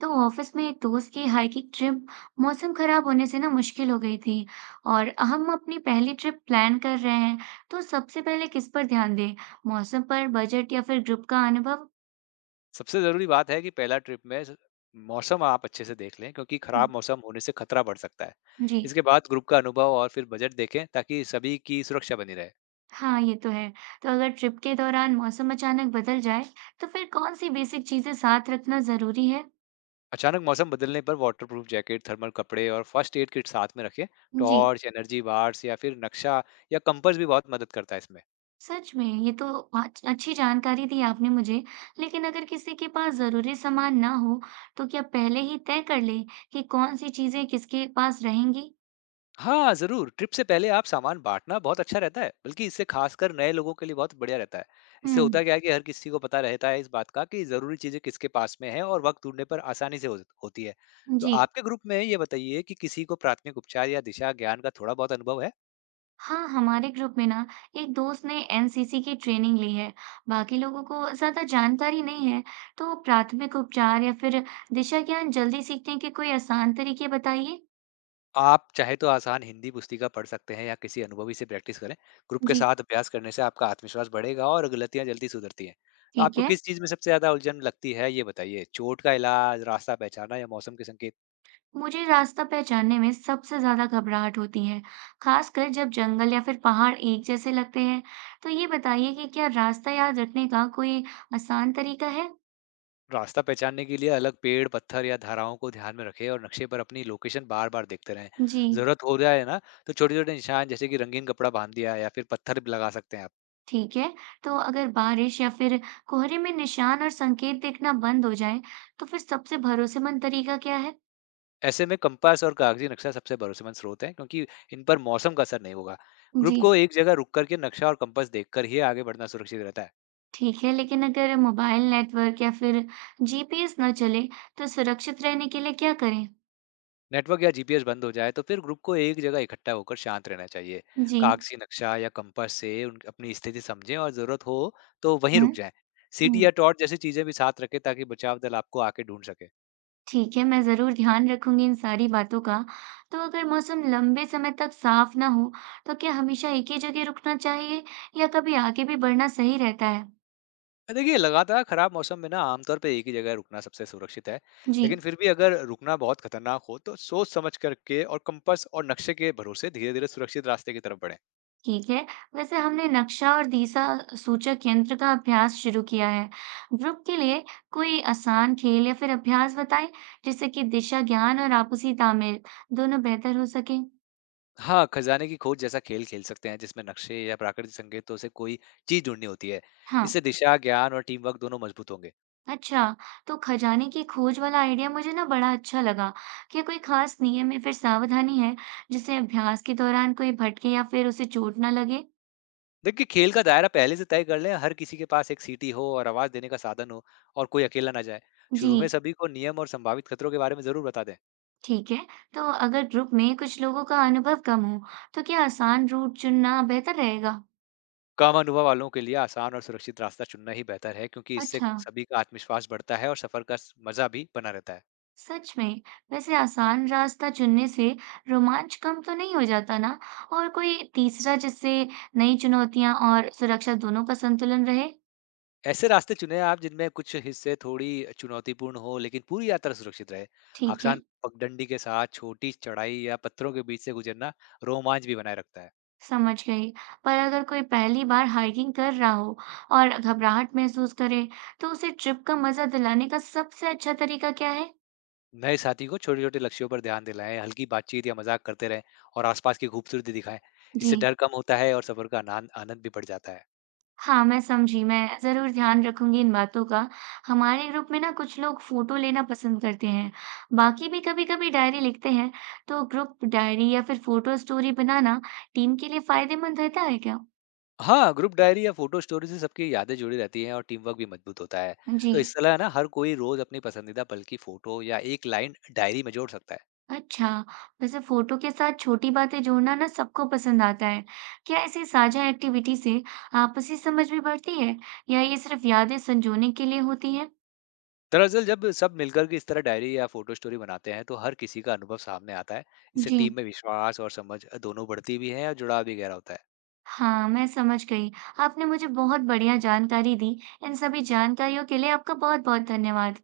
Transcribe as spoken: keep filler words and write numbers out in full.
तो ऑफिस में एक दोस्त की हाइकिंग ट्रिप मौसम खराब होने से ना मुश्किल हो गई थी। और हम अपनी पहली ट्रिप प्लान कर रहे हैं, तो सबसे पहले किस पर ध्यान दें? मौसम पर, बजट या फिर ग्रुप का अनुभव? सबसे ज़रूरी बात है कि पहला ट्रिप में स मौसम आप अच्छे से देख लें, क्योंकि खराब मौसम होने से खतरा बढ़ सकता है। जी। इसके बाद ग्रुप का अनुभव और फिर बजट देखें ताकि सभी की सुरक्षा बनी रहे। हाँ ये तो है। तो अगर ट्रिप के दौरान मौसम अचानक बदल जाए, तो फिर कौन सी बेसिक चीजें साथ रखना जरूरी है? अचानक मौसम बदलने पर वाटरप्रूफ जैकेट, थर्मल कपड़े और फर्स्ट एड किट साथ में रखें। जी। टॉर्च, एनर्जी बार्स या फिर नक्शा या कंपास भी बहुत मदद करता है इसमें। सच में, ये तो आज अच्छी जानकारी दी आपने मुझे। लेकिन अगर किसी के पास जरूरी सामान ना हो, तो क्या पहले ही तय कर ले कि कौन सी चीजें किसके पास रहेंगी? हाँ जरूर, ट्रिप से पहले आप सामान बांटना बहुत अच्छा रहता है, बल्कि इससे खासकर नए लोगों के लिए बहुत बढ़िया रहता है। इससे हम्म। होता क्या है कि हर किसी को पता रहता है इस बात का कि जरूरी चीजें किसके पास में है, और वक्त ढूंढने पर आसानी से हो होती है। तो जी। आपके ग्रुप में ये बताइए कि किसी को प्राथमिक उपचार या दिशा ज्ञान का थोड़ा बहुत अनुभव है। हाँ हमारे ग्रुप में ना एक दोस्त ने एन सी सी की ट्रेनिंग ली है। बाकी लोगों को ज्यादा जानकारी नहीं है। तो प्राथमिक उपचार या फिर दिशा ज्ञान जल्दी सीखने के कोई आसान तरीके बताइए। आप चाहे तो आसान हिंदी पुस्तिका पढ़ सकते हैं या किसी अनुभवी से प्रैक्टिस करें। ग्रुप के जी। साथ अभ्यास करने से आपका आत्मविश्वास बढ़ेगा और गलतियां जल्दी सुधरती हैं। तो ठीक आपको है। किस चीज में सबसे ज्यादा उलझन लगती है, ये बताइए, चोट का इलाज, रास्ता पहचाना या मौसम के संकेत? मुझे रास्ता पहचानने में सबसे ज्यादा घबराहट होती है, खासकर जब जंगल या फिर पहाड़ एक जैसे लगते हैं। तो ये बताइए कि क्या रास्ता याद रखने का कोई आसान तरीका है? रास्ता पहचानने के लिए अलग पेड़, पत्थर या धाराओं को ध्यान में रखें और नक्शे पर अपनी लोकेशन बार-बार देखते रहें। जी। ज़रूरत हो जाए ना, तो छोटे-छोटे निशान जैसे कि रंगीन कपड़ा बांध दिया या फिर पत्थर भी लगा सकते हैं आप। ठीक है। तो अगर बारिश या फिर कोहरे में निशान और संकेत देखना बंद हो जाए, तो फिर सबसे भरोसेमंद तरीका क्या है? ऐसे में कंपास और कागजी नक्शा सबसे भरोसेमंद स्रोत है, क्योंकि इन पर मौसम का असर नहीं होगा। ग्रुप जी। को एक जगह रुक करके नक्शा और कंपास देखकर ही आगे बढ़ना सुरक्षित रहता है। ठीक है। लेकिन अगर मोबाइल नेटवर्क या फिर जी पी एस न चले, तो सुरक्षित रहने के लिए क्या करें? नेटवर्क या जीपीएस बंद हो जाए तो फिर ग्रुप को एक जगह इकट्ठा होकर शांत रहना चाहिए। जी। कागजी नक्शा या कंपास से उन- अपनी स्थिति समझें और जरूरत हो तो वहीं हम्म। रुक जाएं। सीटी हम्म। या टॉर्च जैसी चीजें भी साथ रखें ताकि बचाव दल आपको आके ढूंढ सके। ठीक है, मैं ज़रूर ध्यान रखूँगी इन सारी बातों का। तो अगर मौसम लंबे समय तक साफ़ ना हो, तो क्या हमेशा एक ही जगह रुकना चाहिए या कभी आगे भी बढ़ना सही रहता है? देखिए, लगातार खराब मौसम में ना आमतौर पर एक ही जगह रुकना सबसे सुरक्षित है। जी। लेकिन फिर भी अगर रुकना बहुत खतरनाक हो तो सोच समझ करके और कंपास और नक्शे के भरोसे धीरे धीरे सुरक्षित रास्ते की तरफ बढ़े। ठीक है। वैसे हमने नक्शा और दिशा सूचक यंत्र का अभ्यास शुरू किया है। ग्रुप के लिए कोई आसान खेल या फिर अभ्यास बताएं, जिससे कि दिशा ज्ञान और आपसी तालमेल दोनों बेहतर हो सके? हाँ, खजाने की खोज जैसा खेल खेल सकते हैं जिसमें नक्शे या प्राकृतिक संकेतों से कोई चीज़ ढूँढनी होती है। हाँ। इससे दिशा, ज्ञान और टीम वर्क दोनों मजबूत होंगे। अच्छा, तो खजाने की खोज वाला आइडिया मुझे ना बड़ा अच्छा लगा। क्या कोई खास नियम या फिर सावधानी है जिससे अभ्यास के दौरान कोई भटके या फिर उसे चोट ना लगे? देखिए, खेल का दायरा पहले से तय कर लें, हर किसी के पास एक सीटी हो और आवाज़ देने का साधन हो और कोई अकेला ना जाए। जी। शुरू में सभी को नियम और संभावित खतरों के बारे में ज़रूर बता दें। ठीक है। तो अगर ग्रुप में कुछ लोगों का अनुभव कम हो, तो क्या आसान रूट चुनना बेहतर रहेगा? कम अनुभव वालों के लिए आसान और सुरक्षित रास्ता चुनना ही बेहतर है, क्योंकि इससे अच्छा, सभी का आत्मविश्वास बढ़ता है और सफर का स- मज़ा भी बना रहता है। सच में। वैसे आसान रास्ता चुनने से रोमांच कम तो नहीं हो जाता ना? और कोई तीसरा जिससे नई चुनौतियां और सुरक्षा दोनों का संतुलन रहे? ऐसे रास्ते चुनें आप जिनमें कुछ हिस्से थोड़ी चुनौतीपूर्ण हो लेकिन पूरी यात्रा सुरक्षित रहे। ठीक है। आसान पगडंडी के साथ छोटी चढ़ाई या पत्थरों के बीच से गुजरना रोमांच भी बनाए रखता है। समझ गई। पर अगर कोई पहली बार हाइकिंग कर रहा हो और घबराहट महसूस करे, तो उसे ट्रिप का मज़ा दिलाने का सबसे अच्छा तरीका क्या है? नए साथी को छोटे-छोटे लक्ष्यों पर ध्यान दिलाएं, हल्की बातचीत या मजाक करते रहें और आसपास की खूबसूरती दिखाएं। जी। इससे डर कम होता है और सफर का आनंद आनंद भी बढ़ जाता है। हाँ, मैं समझी। मैं ज़रूर ध्यान रखूंगी इन बातों का। हमारे ग्रुप में ना कुछ लोग फ़ोटो लेना पसंद करते हैं, बाकी भी कभी-कभी डायरी लिखते हैं। तो ग्रुप डायरी या फिर फ़ोटो स्टोरी बनाना टीम के लिए फ़ायदेमंद रहता है क्या? हाँ, ग्रुप डायरी या फोटो स्टोरी से सबकी यादें जुड़ी रहती हैं और टीम वर्क भी मजबूत होता है। जी। तो इस तरह ना हर कोई रोज अपनी पसंदीदा पल की फोटो या एक लाइन डायरी में जोड़ सकता है। अच्छा, वैसे फोटो के साथ छोटी बातें जोड़ना ना सबको पसंद आता है। क्या ऐसी साझा एक्टिविटी से आपसी समझ भी बढ़ती है या ये सिर्फ यादें संजोने के लिए होती है? दरअसल जब सब मिलकर के इस तरह डायरी या फोटो स्टोरी बनाते हैं तो हर किसी का अनुभव सामने आता है। इससे जी। टीम में विश्वास और समझ दोनों बढ़ती भी है और जुड़ाव भी गहरा होता है। हाँ, मैं समझ गई। आपने मुझे बहुत बढ़िया जानकारी दी। इन सभी जानकारियों के लिए आपका बहुत-बहुत धन्यवाद।